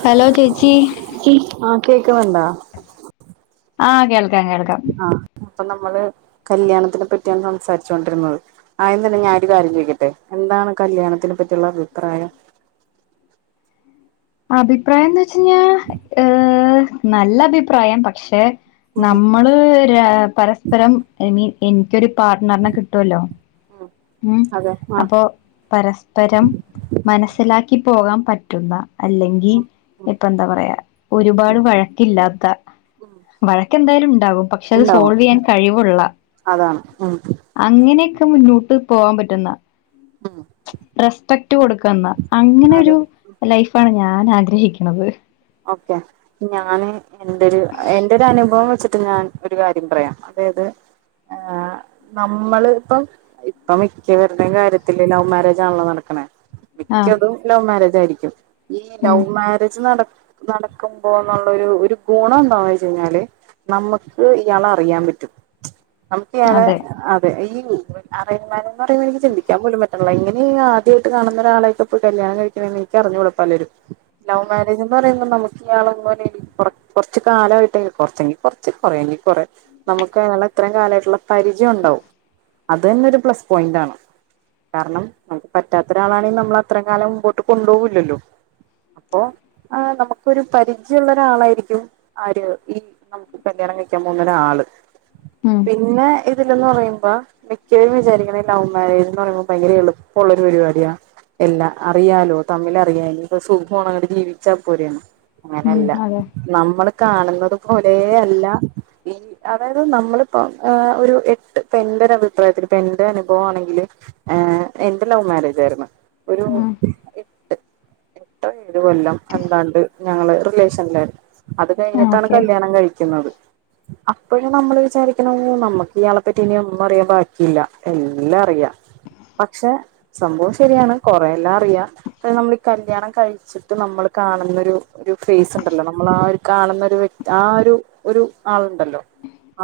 Hello ചേച്ചി കേക്ക്ണ്ടോ ആ കേൾ ആഹ് അപ്പ നമ്മള് കല്യാണത്തിനെ പറ്റിയാണ് സംസാരിച്ചു കൊണ്ടിരുന്നത് ആഹ് എന്നല് ഞാ ഒരു കാര്യം ചോയിക്കട്ടെ എന്താണ് കല്യാണത്തിനെ പറ്റിയുള്ള അഭിപ്രായം? അഭിപ്രായം എന്തോച്ചായിഞ്ഞ ങ് നല്ല അഭിപ്രായം പക്ഷെ ഉം നമ്മള് ര പരസ്പരം അയ്മീൻ എൻ ക്കൊരു പാർട്ടർനെ കിട്ടുമല്ലോ ഉം മ് അതെ ആഹ് അപ്പോ പരസ്പരം മനസ്സിലാക്കി പോവാൻ പറ്റുന്ന അല്ലെങ്കിൽ ഇപ്പ എന്താ പറയാ ഒരുപാട് ഉം വഴക്കില്ലാത്ത വഴക്കെന്തായാലും ഉണ്ടാവും പക്ഷെ അത് ഇണ്ടാവും സോൾവെയ്യാൻ കഴിവുള്ള അതാണ് ഉം അങ്ങനെ മുന്നോട്ട് പോവാൻ പറ്റുന്ന ഉം റെസ്പെക്ട് കൊടുക്കുന്ന അതെ അങ്ങനെരു ലൈഫ് ഞാൻ ആഗ്രഹിക്ക്ണത് ഓക്കെ ഞാന് എന്റെരു എന്റൊരു അനുഭവം വെച്ച് ത്ത് ഞാൻ ഒരു കാര്യം പറയാം അതായത് ഞാൻ ഒരു കാര്യം പറയാം ങ് നമ്മള് ഇപ്പം ഇപ്പ മിക്കവരുടെയും കാര്യത്തില് ലവ് മാരേജ് ആണല്ലോ നടക്ക്ണേ ആഹ് മിക്കതും ലൗമാരേ തായിരിക്കും ഈ ഉം ലൗവ് മാരേജ് നട നടക്കുമ്പോന്നുള്ളരു ഒരു ഗുണം എന്താന്ന് ച്ചയിഞ്ഞാല് നമ്മുക്ക് ഇയാളെ അറിയാൻ പറ്റും നമുക്ക് ഇയാളെ അതെ അതെ ഈ ഉം അറയ്ജ്മേരേജ് പറയുന്നത് എനിക് ചിന്തിക്കാൻ പോലും പറ്റുണ്ല്ല. എങ്ങനെ ആദ്യയിട്ട് കാണുന്ന ഒരാളെയിട്ട്പ്പം കല്യാണം കഴിക്കണേ ന്നോയ്ച്ചാ അറിഞ്ഞുടാ പലരും ലൗമേരേജ് ന്ന് പറ പ്പം നമുക്ക് ആളറിമ്പോലെ കുറ കുറച്ച് കാലമായിട്ടെ കുറച്ചെങ്കി കുറച്ച് കുറെങ്കി കുറെ നമുക്ക് അയാൾ ഇത്രയും കാലയിട്ടുള്ള പരിചയം ഉണ്ടാവും. അതെന്നെ ഒരു പ്ലസ് പോയിന്റ് ആണ്. കാരണം നമുക്ക് പറ്റാത്ത ഒരാളാണെ നമ്മൾ അത്രയും കാലം മുമ്പോട്ട് കൊണ്ടോഉല്ലല്ലോ. അപ്പോ ആഹ് നമു ക്കൊരു പരിചയള്ള ഒരാളായിരിക്കും ആര് ഈ നമുക്ക് കല്യാണം കഴിക്കാൻ പോകുന്നരാള്. ഉം പിന്നെ ഇ രില്ലെന്ന് പറയുമ്പോ മിക്കവരും വിചാരിക്ണെ ലവ് മാരേജ് എന്ന് പറയുമ്പോ ഭയങ്കര എളുപ്പള്ള ഒരു പരിപാടിയ എല്ലാ അറിയാലോ തമ്മിൽറിയാല് ഇപ്പ സുഖമാണ് അങ്ങട്ട് ജീവിച്ചാ പോരെന്ന്. ഉം അങ്ങനെയല്ല അതെ നമ്മള് കാണുന്നത് പോലേ അല്ല. ഈ അതായത് നമ്മളിപ്പ ഏ ഒരു എട്ട് എന്റെ ഒരു അഭിപ്രായത്തില് എന്റെ അനുഭവം ആണെങ്കില് ഏ എന്റെ ലൗവ് മാരേജ ആയിരുന്നു. ഒരു ഉം എട്ട് എട്ടോ ഏഴ് കൊല്ലംഅന്താണ്ട് ഞങ്ങള് റിലേഷന്ല്ലാ അത് ആ കഴിഞ്ഞിട്ടാണ് ഓക്കെ കല്യാണം കഴിക്ന്നത് അപ്പോഴും നമ്മൾ വിചാരിക്കണം നമ്മക്ക് ഇയാളെപ്പറ്റി ഇനി ഒന്നും അറിയാൻ ബാക്കിയില്ല. എല്ലാ അറിയാ. പക്ഷെ സംഭവം ശരിയാണ് കൊറേ എല്ലാ അറിയാ. പക്ഷെ സംഭവംശരിയാണ് കൊറെ എല്ലാ അറിയാ. ത് നമ്മൾ കല്യാണം കഴിച്ചിട്ട് നമ്മൾ കാണുന്നൊരു ഒരു ഫേസ് ഉണ്ടല്ലോ നമ്മളാര് കാണുന്നൊരു വ്യക് ആ ഒരു ഒരു ആളുണ്ടല്ലോ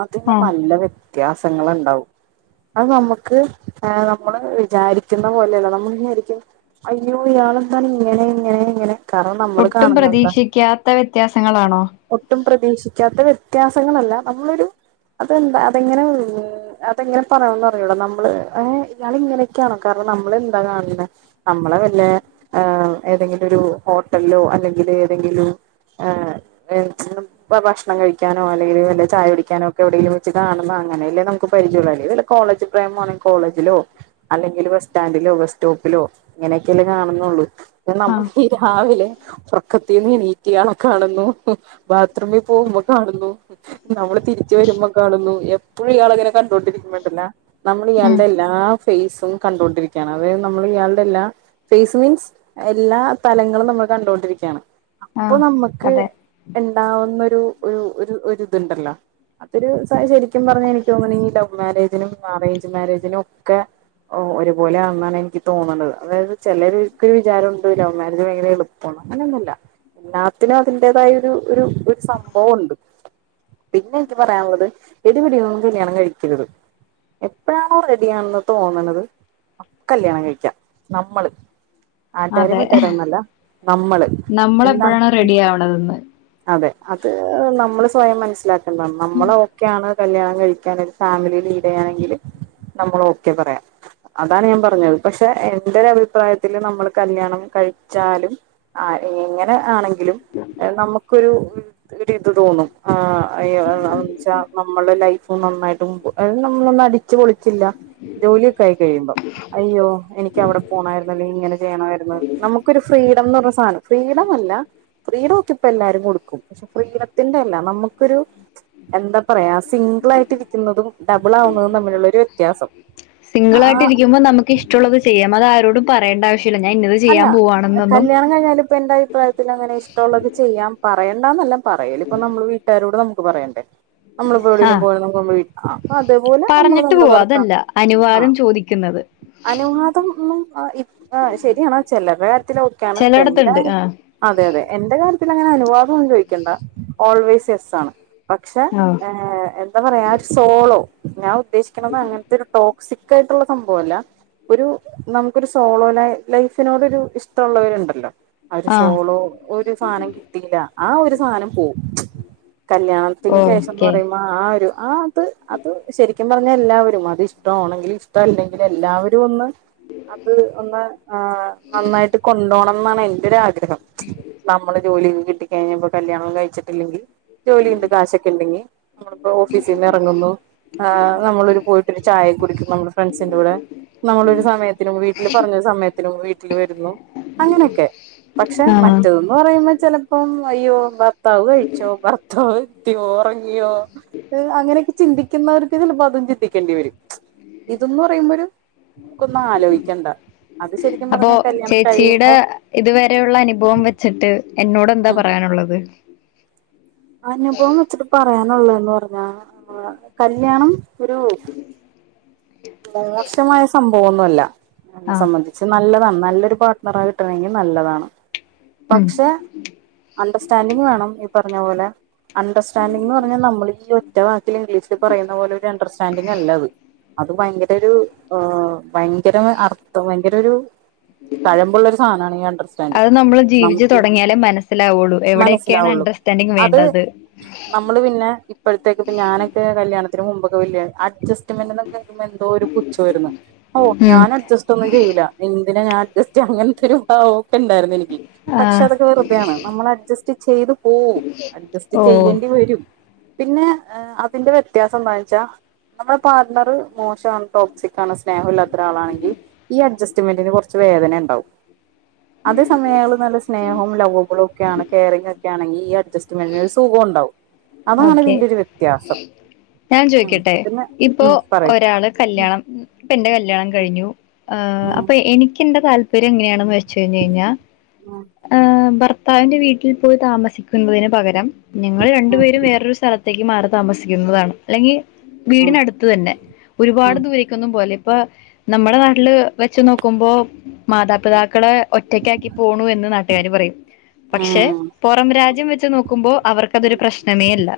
അതിന് ആഹ് നല്ല വ്യ വ്യത്യാസങ്ങ ഉണ്ടാവും അത് നമ്മുക്ക് നമ്മള് വിചാരിക്കുന്ന പോലെയല്ല നമ്മൾ വിചാരിക്ക അയ്യോ ഇയാളന്ത ഇങ്ങനെ ഇങ്ങനെ ഇങ്ങനെ കാരണം നമ്മള് കാണുന്നത് പ്രീക്ഷിക്കാത്ത വ്യത്യാസങ്ങളാണോ ഒട്ടും പ്രതീക്ഷിക്കാത്ത വ്യത്യാസങ്ങളല്ല നമ്മളൊരു അതെന്താ അതെങ്ങനെ അതെങ്ങനെ പറയണം അറിയൂട നമ്മൾ ഇയാള ഇങ്ങനെയൊക്കെയാണോ കാരണം നമ്മൾ എന്താ കാണുന്നത് നമ്മളെ വല ഏതെങ്കിലും ഒരു ഹോട്ടലിലോ അല്ലെങ്കിൽ ന്തെങ്കിലും ഭക്ഷണം കഴിക്കാനോ അല്ലെങ്കിൽ വല്ല ചായ കുടിക്കാനോ ഒക്കെ എവിടെെങ്കിലും വെച്ച് കാണുന്ന അങ്ങനെയല്ലേ നമുക്ക് പരിചയം ഉള്ളു അല്ലെങ്കിൽ വല്ല കോളേജ് പ്രേമമാണെൽ കോളേജിലോ അല്ലെലും ഭക്ഷണം കഴിക്കാനോ അല്ലെങ്കിൽ വല്ല ചായ കുടിക്കാനോ ഒക്കെ ഇവിടെങ്കിലും വച്ച് കാണുമ്പംഅല്ലെങ്കിൽ ബസ് സ്റ്റാൻഡിലോ ബസ് സ്റ്റോപ്പിലോ ഇങ്ങനെയൊക്കെല്ലേ കാണുന്നുള്ളൂ ആഹ് നമ്മളീ രാവിലെ ഹ്ര പക്കത്തിന്ന് നീറ്റ് ഇയാളെ കാണുന്നു ബാത്റൂമിൽ പോകുമ്പോൾ കാണുന്നു നമ്മൾ തിരിച്ച വരുമ്പോ കാണുന്നു എപ്പോഴും ഇയാള അങ്ങനെ കണ്ടൊണ്ടിരിക്കുന്നുണ്ടല്ല നമ്മൾ ഉം ഇയാളുടെ എല്ലാ ഫേസും കണ്ടൊണ്ടിരിക്കയാണ് അതായത് നമ്മൾ ഇയാളുടെ എല്ലാ ഫേസ് മീൻസ് എല്ലാ തലങ്ങളും നമ്മൾ കണ്ടൊണ്ടിരിക്കുകയാണ് അ ഇപ്പൊ ആഹ് നമ്മുക്ക് അതെ ഉണ്ടാവുന്നൊ ഒരു ഒരു ഒരു ഇതുണ്ടല്ലോ അതൊരു ശരിക്കും പറഞ്ഞ എനിക്ക് തോന്നണഈ ലവ് മാരേജിനും അറേഞ്ച് മാരേജിനും ഒക്കെ ഒരുപോലെ ആണന്നാണ് എനിക്ക് തോന്നണുന്നത് അതായത് ചിലർക്കൊ ഒരു വിചാരംുണ്ട് ലവ് മാരേജ് ഭയങ്കര എളുപ്പമാണ് അങ്ങനെയൊന്നുമല്ല എല്ലാത്തിനും അതിന്റതായ ഒരു ഒരു സംഭവംുണ്ട് പിന്നെ എനിക്ക് പറയാനുള്ളത് എടിപടിന്നന്നും കല്യാണം കഴിക്കരുത് എല്ലാത്തിനു അതിൻ്റെതായ ഒരു ഒരു സംഭവമുണ്ട് പിന്നെനിക്ക് പറയാനുള്ളത് ഒരു പിടില്ലാതെ കല്യാണം കഴിക്കരുത്എപ്പോഴാണോ റെഡി ആണെന്ന് തോന്നണത് അപ്പൊ കല്യാണം കഴിക്കാം നമ്മള് ആട്ടാര അതെ മറ്റാര ഒന്നല്ല നമ്മള് നമ്മള എപ്പോഴാണ് എന്താണ് റെഡി ആവണതന്ന് അതെ അത് നമ്മള് സ്വയം മനസ്സിലാക്ക നനമ്മള് ഒക്കെയാണ് ക കഴ ഫാമിലിഡ ചെയണെങ്കിൽ കല്യാണം കഴിക്കാൻ ഒരു ഫാമിലിനിടെയാണെങ്കിൽനമ്മൾ ഓക്കെ പറയാം അതാണ് ഞാൻ പറഞ്ഞത് പക്ഷെ എൻ്റെ ഒര ഭിപ്രായത്തിൽ നമ്മർ കല്യാണം കഴിച്ചിലും ആ എഞ്ഞെ ആണെങ്കിലും നമുക്കൊരു ഇത് തോന്നുംച്ചാ നമ്മുടെ ലൈഫ് നന്നായിട്ട്് നമ്മളൊന്നും അടിിച്ചച്ച് പൊളിച്ചില്ല ജോലിയൊക്കെ ആയി കഴിയുമ്പോ അയ്യോ എനിിക്ക അവിടെ പോണമായിുന്ന ഇങ്ങനെ ചെയ്യണമായിര നമുക്കൊരു ഫ്രീഡംന്ന് പറ സാധനം്ര ീല്ല ഫ്രീടം ഒക്കെ ഇപ്പ എല്ലാരും കൊടുക്കും പക്ഷെ ഫ്രീടത്തിന്റെ അല്ല നമുക്കൊരു എന്താ പറയാ നല്ല പ്രീഡാ യിട്ടിപ്പെല്ലാരും കൊടുക്കും പക്ഷെ പ്രീഡത്തിൻ്റെ അല്ല നമക്കൊരു എന്താ പറയാ നമ്മളൊരുസിംഗിൾ ആയിട്ട് ഇരിക്കുന്നതും ഡബിൾ ആവുന്നതും തമ്മിലുള്ള ഒരു വ്യത്യാസം സിംഗിൾ ആ ആയിട്ടിരിക്കുമ്പോ നമുക്ക് ഇഷ്ടുള്ളള്ളത് ചെയ്യാം അത് ആരോടുംപറേണ്ട ആവശ്യ ഞാൻ ഇന്നത് അല്ല ചെയ്യാൻ പോവവാണെന്നൊന്നും കല്യാണം കഴിഞ്ഞാൽ ഇപ്പൊ എന്റെ അഭിപ്രായത്തിൽ അങ്ങനെ ഇഷ്ടമുള്ളത് ചെയ്യാം പറയേണ്ടന്നല്ലാം പറയല ഇപ്പൊ നമ്മൾ വീട്ടുകാരോട് നമുക്ക് പറയണ്ടേ നമ്മളിപ്പടെെങ്കിലും ആഹ് പോണെലുന മുക്കൊബൈഅതുപോലെ നമ്മള് പറഞ്ഞിട്ട് നമ്മള് പോവാ വേറെത്ത അതല്ല ആ അനുവാദം ചോദിക്കുന്നത് അനുവാദം ശരിയണോ ചിലപ്പോ കാര്യത്തിലക്കെയാണ് ഇ എ ചിലയിടത്തുണ്ട് ആഹ് അതെ അതെ എന്റെ കാര്യത്തി ക്ക് അങ്ങ്നെ അനുവാദൊന്നും ചോദിക്കണ്ട ഓൾവേസ് യെസ് ആണ് [inaudible] പക്ഷെ ആഹ് എന്താ പറയാ ആ ഒരു സോളോ നു ഉദ്ദേശിക്കുന്നത് അങ്ങനത്തെ ഒരു ടോ ക്ക് ആയിട്ടുള്ള സംഭവല്ല ഒരു നമുക്കൊരു സോളോന ലൈഫിനോട്ൊരു ഇഷ്ടമുള്ളവരുണ്ടല്ലോ ഒരു ആഹ് സോളോ ഒരു സാധനം കിട്ടീയില്ല ആ ഒരു സാധനം പോവും കല്യാണത്തിന് ശേഷംന്ന് ഓക്കെ പറയുമ്പോൾ ആ ഒരു ആഹ അ അത് ശരിക്കും പറ എല്ലാവരും അത് ഇഷ്ടമാണെങ്കിൽ ഇഷ്ട അല്ലെങ്കിൽ എല്ലാവരും ഒന്ന് അത് ആ നന്നായിട്ട് കൊണ്ടുപോണം എന്നാണ് എന്റെരാഗ്രഹം നമ്മള് ജോലി കിട്ട കഴിഞ്ഞപ്പോ കല്യാണം കഴിച്ചിട്ടില്ലെങ്കിൽ ജോലി ഉണ്ട് കാശൊക്കെ ഉണ്ടെങ്കി നമ്മളിപ്പോ ഓഫീസിൽ നിന്ന് ഇറങ്ങുന്നു ആ നമ്മളൊ ഒരു പോയിട്ടരു ചായ കുടിക്കുന്നു നമ്മുടെ ഫ്രണ്ട്സിന്റെറെ കൂടെ നമ്മളൊരു സമയത്തിനും വീട്ടിൽ പറഞ്ഞൊരു സമയത്തി- വീട്ടിൽ വരുന്നു അങ്ങനെയൊക്കെ പക്ഷെ ആഹ് മറ്റന്ന് പറയുമ്പോൾ - ചിലപ്പം അയ്യോ ത കഴിച്ചോ പത്തോ [unintelligible] ത്തി [unintelligible] യ ഉറങ്ങിയോ അങ്ങനെയൊക്കെ ചിന്തിക്ക- ുന്നവർക്ക് [unintelligible] ചിലപ്പോ അതും ചിന്തിക്കേണ്ടി വരും ഇതന്ന് പറയുമ്പോ ഒരു നമുക്കൊന്നാ ആലോചിക്കണ്ട അപ്പോ ചേച്ചിയുടെ ഇതുവരെയുള്ള അനുഭവം വെച്ചിട്ട്- എന്നോട് എന്താ പറയാനുള്ളത് അനുഭവന്ന് വെച്ചിട്ട് പറയാനുള്ളത് പറ കല്യാണം ഒരു മോശമായ സംഭവം അല്ല എന്നെ ആഹ് സംബന്ധിച്ച് നല്ലതാണ് നല്ലൊരു പാർട്ട്ണറ കിട്ടണമെങ്കിൽ നല്ലതാണ് ഉം പക്ഷെ അണ്ടർസ്റ്റാൻഡിങ് വേണം ഇ പറയഞ്ഞ പോലെ അണ്ടർസ്റ്റാൻഡിന്ന് പറഞ്ഞാൽ നമ്മൾ ഒറ്റ- ഇംഗ്ലീഷിൽ പറയുന്ന പോലെ ഒരു അണ്ടർസ്റ്റൻഡിങ് അല്ല അത് അത് ഭയങ്കര ഒരു ഭയങ്കര അർത്ഥം കഴമ്പുള്ള ഒരു സാധനമാണ് ഈ അണ്ടർസ്റ്റാൻഡിങ് അത് നമ്മള് ജീവിച്ചു നമുക്ക് തുടങ്ങിയാലേ മനസ്സിലാവുള്ളൂ എവിടെയൊക്കെയാണ് മനസ്സിലാവുള്ളു അണ്ടർസ്റ്റാൻഡിങ് അത് വേണ്ടത് നമ്മള് പിന്നെ ഇപ്പോഴത്തേക്ക ഞാനൊക്കെ കല്യാണത്തി- മുമ്പ അഡ്സ്മെന് എന്തോ ഒരു പുച്ഛമായിരുന്നു ഓ ഉം ഞാൻ അഡ്ജസ്റ്റ് ഒന്നും ചെയില്ല എന്തിനാ ഞാൻ അഡ്ജസ്റ്റ് ചെയ്യണേ [inaudible] [inaudible] ഉണ്ടായിരുന്നു എനിക്ക് പക്ഷെ ആഹ് അതൊക്കെ വെറുതെയാണ് നമ്മൾ അഡ്ജസ്റ്റ് ചെയ്ത് പോവും അഡ്ജസ്റ്റ് ഓ ചെയ്യേണ്ടി വരും പിന്നെ അതിന്റെ വ്യത്യാസം എന്താ വെച്ചാ നമ്മുടെ പാർട്ണർ- മോശംമാണ് ടോപ്പ്സി സ്നേഹം ഇല്ലാത്ത ഒരാളാണെങ്കിൽ ഈ അഡ്ജസ് [unintelligible] കാെർച്ച് വേദനെണ്ടാവും അതേ സമയം ആ [unintelligible] നല്ല സ്നേഹവും ലൗവ്വുംകൂടെ ക്കേണ് കെയറിങ്ങാക്കെ ആണെങ്കി ഈ അഡ്ജസ്റ്റ്മെന്റിന് ഒര് സുഖാേണ്ടാവും ഓക്കെ ഞാൻ ഉം ചോയ്ക്കട്ടെ പിന്നെ ഇപ്പൊ ഉം പറയ് ഒരാള് ഉം കല്യാണം പ്പെ എന്റെ കല്യാണം കഴിഞ്ഞു ആ അപ്പൊ എനിക്കിന്റെ താൽ പര്യം എങ്ങനെയണെന്ന് വെച്ച് കഴിഞ്ഞായ്ഞ്ഞാ ഉം ആ ഭർ ത്താവിന്റെ വീട്ടിൽ പോയി താമസിക്കുന്നതിന് പകരം ഞങ്ങൾ രണ്ടു ഉം ഉം പേരും വേറൊരു സ്ഥലത്തേക്ക് മാറും താമസിക്കുന്നതാണ് അല്ലെങ്കി ഉം വീടിനടുത്ത് തന്നെ ഉം ഒരുപാട് ദൂരേക്കൊന്നും പോവലേ ഇപ്പ നമ്മടെ നാട്ടിൽ വെച്ച് നോക്കുമ്പോ മാതാപിതാക്കളെ ഒറ്റയ്ക്ക് ആക്കി പോണു എന്ന് നാട്ട്കാര് പറയും പക്ഷെ ഉം പാെറം രാജ്യം വെച്ച് നോക്കുമ്പോ അവർക്ക് അതൊരു ഉം പ്രശ്നമേ അല്ല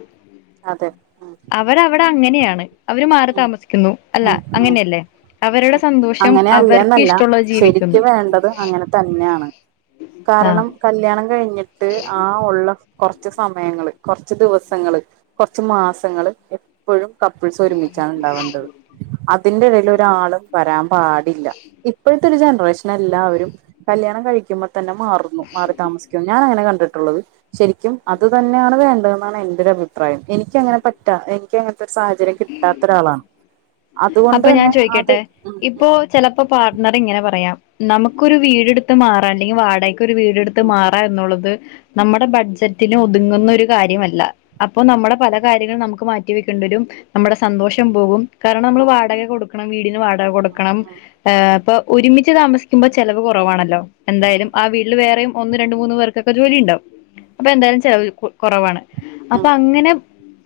അതെ ഉം അവരവടെ അങ്ങനെയാണ് അവർമാറി ഉം താമസിക്കുന്നു അല്ല ഉം ഉം അങ്ങനെയല്ലേ അവരുടെ സന്തോഷം അങ്ങനെ അവർക്ക് അല്ലേന്നല്ല ഇഷ്ടമുള്ളത് ശരിക്ക് ജീവിക്കുന്നു വേണ്ടത് അങ്ങനെ തന്നെയാണ് ആഹ് കാരണം കല്യാണം കഴിഞ്ഞിട്ട് ആ ഒള്ള കൊർച്ച് സമയങ്ങൾ കൊർച്ച് ദിവസങ്ങൾ കൊർച്ച് മാസങ്ങൾ എപ്പഴും കപ്പിൾസ് ഒരുമി ച്ച ണ്ടാവേണ്ടത് അതിന്റെ ഇടേൽ ഒരാളും വരാൻ പാടില്ല ഇപ്പോ പ്പോഴത്തൊരു ജൻറേഷൻ എല്ലാവരും കല്യാണം കഴിക്കുമ്പ തന്നെ മാറുന്നു മാറി താമസിക്കുന്നു ഞാൻ അങ്ങനെ കണ്ട് ള്ളത് ശരിക്കും അത് തന്നെയാണ് വേണ്ടെന്നാണ് എന്റെ ഒരു അഭിപ്രായം എനിക്കങ്ങനെ പറ്റ എനിക്ക് ത്തെ സാഹചര്യം കിട്ടാ അപ്പൊ ഞാൻ അത് ചോയ്ക്കട്ടെ ഉം ഇപ്പൊ ഉം ചിലപ്പോ പാർട്ണർ ഇങ്ങനെ പറയാം നമുക്കൊരു വീട്ടുത്ത് മാറാംൻ അല്ലെങ്കിൽ വാടക ഒരു വീടെടുത്ത് ഉം മാറാ എന്നുള്ളത് നമ്മുടെ ബഡ്ജറ്റിലും ഒതുങ്ങുന്ന ഒരു കാര്യമല്ല അപ്പൊ നമ്മുടെ പല കാര്യങ്ങളും നമുക്ക് മാറ്റി വെക്കേണ്ടി വരും നമ്മുടെ സന്തോഷം പോകും കാരണം നമ്മൾ ഉം വാടക കൊടുക്കും കൊടുക്കണം വീടിന് വാടക വാടക കൊടുക്കണം ഉം ഒരുമിച്ച് ഒരുമിച്ച് താമസിക്കുമ്പോൾ ചിലവ് കുറവാണല്ലോ എന്തായാലും ആ വീട്ടിൽ വേറെയും ഒന്ന് രണ്ട മൂന്ന് പേർക്കൊക്കെ ജോലി ഉണ്ടാാവും അപ്പൊ എന്തായാലും ചില കുറവാണ് അപ്പൊ ഉം അങ്ങനെ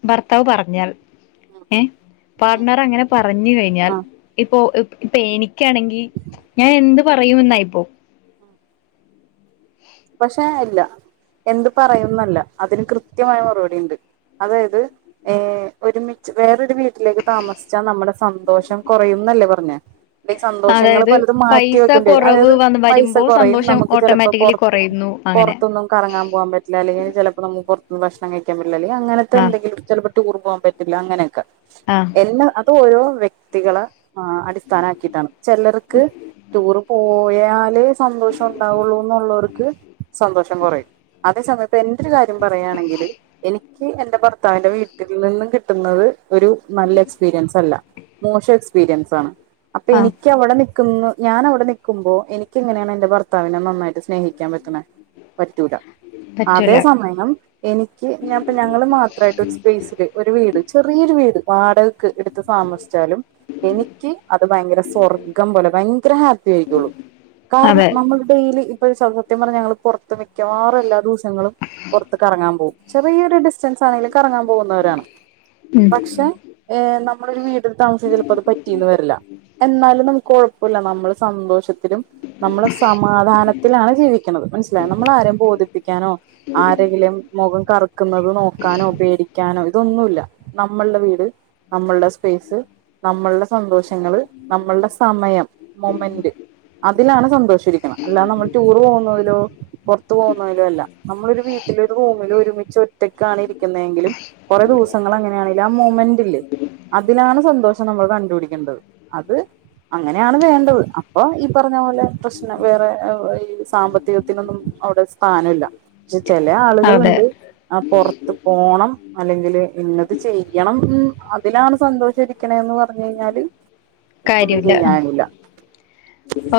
ഭർത്താവ് പറഞ്ഞാൽ ഏഹ പാർട്ണർ അങ്ങനെ പറഞ്ഞു കഴിഞ്ഞാൽ ആഹ് ഇപ്പോൊ ഇപ്പ എനിക്ക് ക്കണെങ്കിൽ ഞാൻ എന്ത് പറയുമെന്ന ബോ പക്ഷെ അല്ല എന്ത് പറയുന്നല്ല അതിന് കൃത്യമായ മറുപടി ഉണ്ട് അതായത് ഏർ ഒരുമിച്ച് വേറൊരു വീട്ടിലേക്ക് താമസിച്ചാ നമ്മുടെ സന്തോഷം കുറയുന്നല്ലേ പറഞ്ഞേ ഇ സന്തോഷങ്ങൾ അതായത് പലതും മാറ്റി പൈസ വെക്കേണ്ടി വരും കുറവ് അതായത് വന്ന് പൈസ വരുമ്പോ കുറയും സന്തോഷം നമുക്ക് ചിലപ്പോ ഓട്ടോമാറ്റിക്കലി പുറത്ത് കുറയുന്നു അങ്ങനെ പുറത്തൊന്നും കറങ്ങാൻ പോകാൻ പറ്റില്ല അല്ലെങ്കിൽ ചിലപ്പോ നമുക്ക് പുറത്തുനിന്ന് ഭക്ഷണം സങ്ങക്ക അങ്ങനത്തെ ആ എന്തെങ്കിലും ചില ടൂർ പോവാൻ പറ്റില്ല അങ്ങനെയൊക്കെ ആ എല്ലാ അത് പോയോ വ്യക്തിള ആ അടിസ്ഥാനമാക്കിയിട്ടാണ് ചിലർക്ക് ടൂറ് പോയ [unintelligible] സന്തോഷം ഉണ്ടാവുള്ളൂ എന്നുള്ളവർക്ക് സന്തോഷം കുറയും അതേ സമയത്ത് ഇപ്പൊ എന്റെൊരു കാര്യം പറയുകയാണെങ്കില് എനിക്ക് എനിക്ക് എന്റെ ഭർത്താവിന്റെ വീട്ടിൽ നിന്നും കിട്ടുന്നത് ഒരു നല്ല എക്സ്പീരിയൻസ് അല്ല മോശം എക്സ്പീരിയൻസ് ആണ് അപ്പൊ ആ എനിക്ക് അവിടെ നി ക്ന്ന് ഞാൻ അവിടെ നിക്കുമ്പോ എനിക്ക് എങ്ങനെയാണ് എന്റെ ഭർത്താവിനെ നന്നായിട്ട് സ്നേഹിക്കാൻ പറ്റണെ പ റ്റൂല അതേ പറ്റൂല സമയം എനിക്ക് ഞാൻപ്പ ഞങ്ങള് മാത്രമായിട്ട് ഒരു സ്പേസില് ഒരു വീട് ചെറിയൊരു വീട് വാടകക്ക് എട് താമസിച്ചാലും എനിക്ക് അത് ഭയങ്കര സ്വർഗം പോലെ ഭയങ്കര ഹാപ്പി ആയിക്കൊളും കാരണം അതെ നമ്മൾ ഡെയ്ലി ഒരു സത്യം പറഞ്ഞൾ പുറത്ത് മിക്കവാറും എല്ലാ ദിവസവും നങ്ങളും പുറത്ത് കറങ്ങാൻ പോകും ചെറിയ ഒരു ഡിസ്റ്റൻസ് കറങ്ങാൻ പോകുന്നവരാണ് ഉം പക്ഷെ നമ്മളൊരു വീട് താമസ ചിലപ്പോ അത് പറ്റിന്ന് വരില്ല എന്നാലും നമ്മുക്ക് കൊഴപ്പില്ല നമ്മള് സന്തോഷത്തിലും നമ്മൾ സമാധാനത്തിലാണ് ജീവിക്കണത് നമ്മളാരും ബോധിപ്പിക്കാനോ ആരെങ്കിലും മുഖം കറുപ്പി ക്കുന്നത് നോക്കാനോ പേടിക്കാനോ അതൊന്നുമില്ല നമ്മളുടെ വീട് നമ്മളുടെ സ്വ സപയ്സ് നമ്മളുടെ സന്തോഷങ്ങള് നമ്മളുടെ സമയം മൊമെന്റ് അതിലാണ് സന്തോഷരിക്കുന്നത് അല്ലാതെ നമ്മൾ ടൂറ് പോകുന്നതിലോ പുറത്തു പോകുന്നതിലും അല്ല നമ്മളൊരു വീട്ടില് ഒരു റൂമില് ഒരുമിച്ച് ഒറ്റക്ക് കാണിരിക്കുന്നതെങ്കിലും കുറെ ദിവസങ്ങൾ അങ്ങനെയാണെക്കിലും ആ മൊമെന്റില്ലേ അതിലാണ് സന്തോഷം നമ്മൾ കണ്ടുപിടിക്കേണ്ടത് അത് അങ്ങനെയാണ് വേണ്ടത് അപ്പൊ ഈ പറഞ്ഞ പോലെ പ്രശ്നം വേറെ ഈ സാമ്പത്തിക ത്തിനൊന്നും അവിടെ സ്ഥാനല്ല ചില ആളുകളൾ അതെ ഉണ്ട് ആ പുറത്ത് പോണം അല്ലെങ്കിൽ ഇഞത് ചെയ്യണം അതിലാണ് സന്തോഷം ഇരിക്കണ് എന്ന് പറഞ്ഞു കഴിഞ്ഞാൽ പിന്നൊന്നും കാര്യല്ല ചെയ്യാനില്ല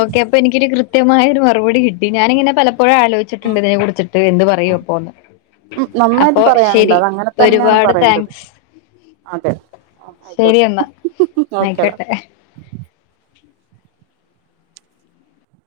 ഓക്കെ അപ്പൊ എനിക്കൊരു കൃത്യമായ ഒരു മറുപടി കിട്ടി ഞാനങ്ങിനെ പലപ്പോഴും പപ്പോഴും ആലോചിച്ചിട്ടുണ്ട് ഇതിനെ കുറിച്ചിട്ട് എന്ത് പറയും അപ്പോന്ന് ഉം നന്നായിട്ട് അപ്പൊ പറയാനുണ്ട് ശരി അത് അങ്ങനെ തന്നെയാണ് ഒരുപാട് പറയേണ്ടത് താങ്ക്സ് അതെ ശരി ആയിക്കോട്ടെ എന്നാ ഓക്കേടാ ആയികോട്ടെ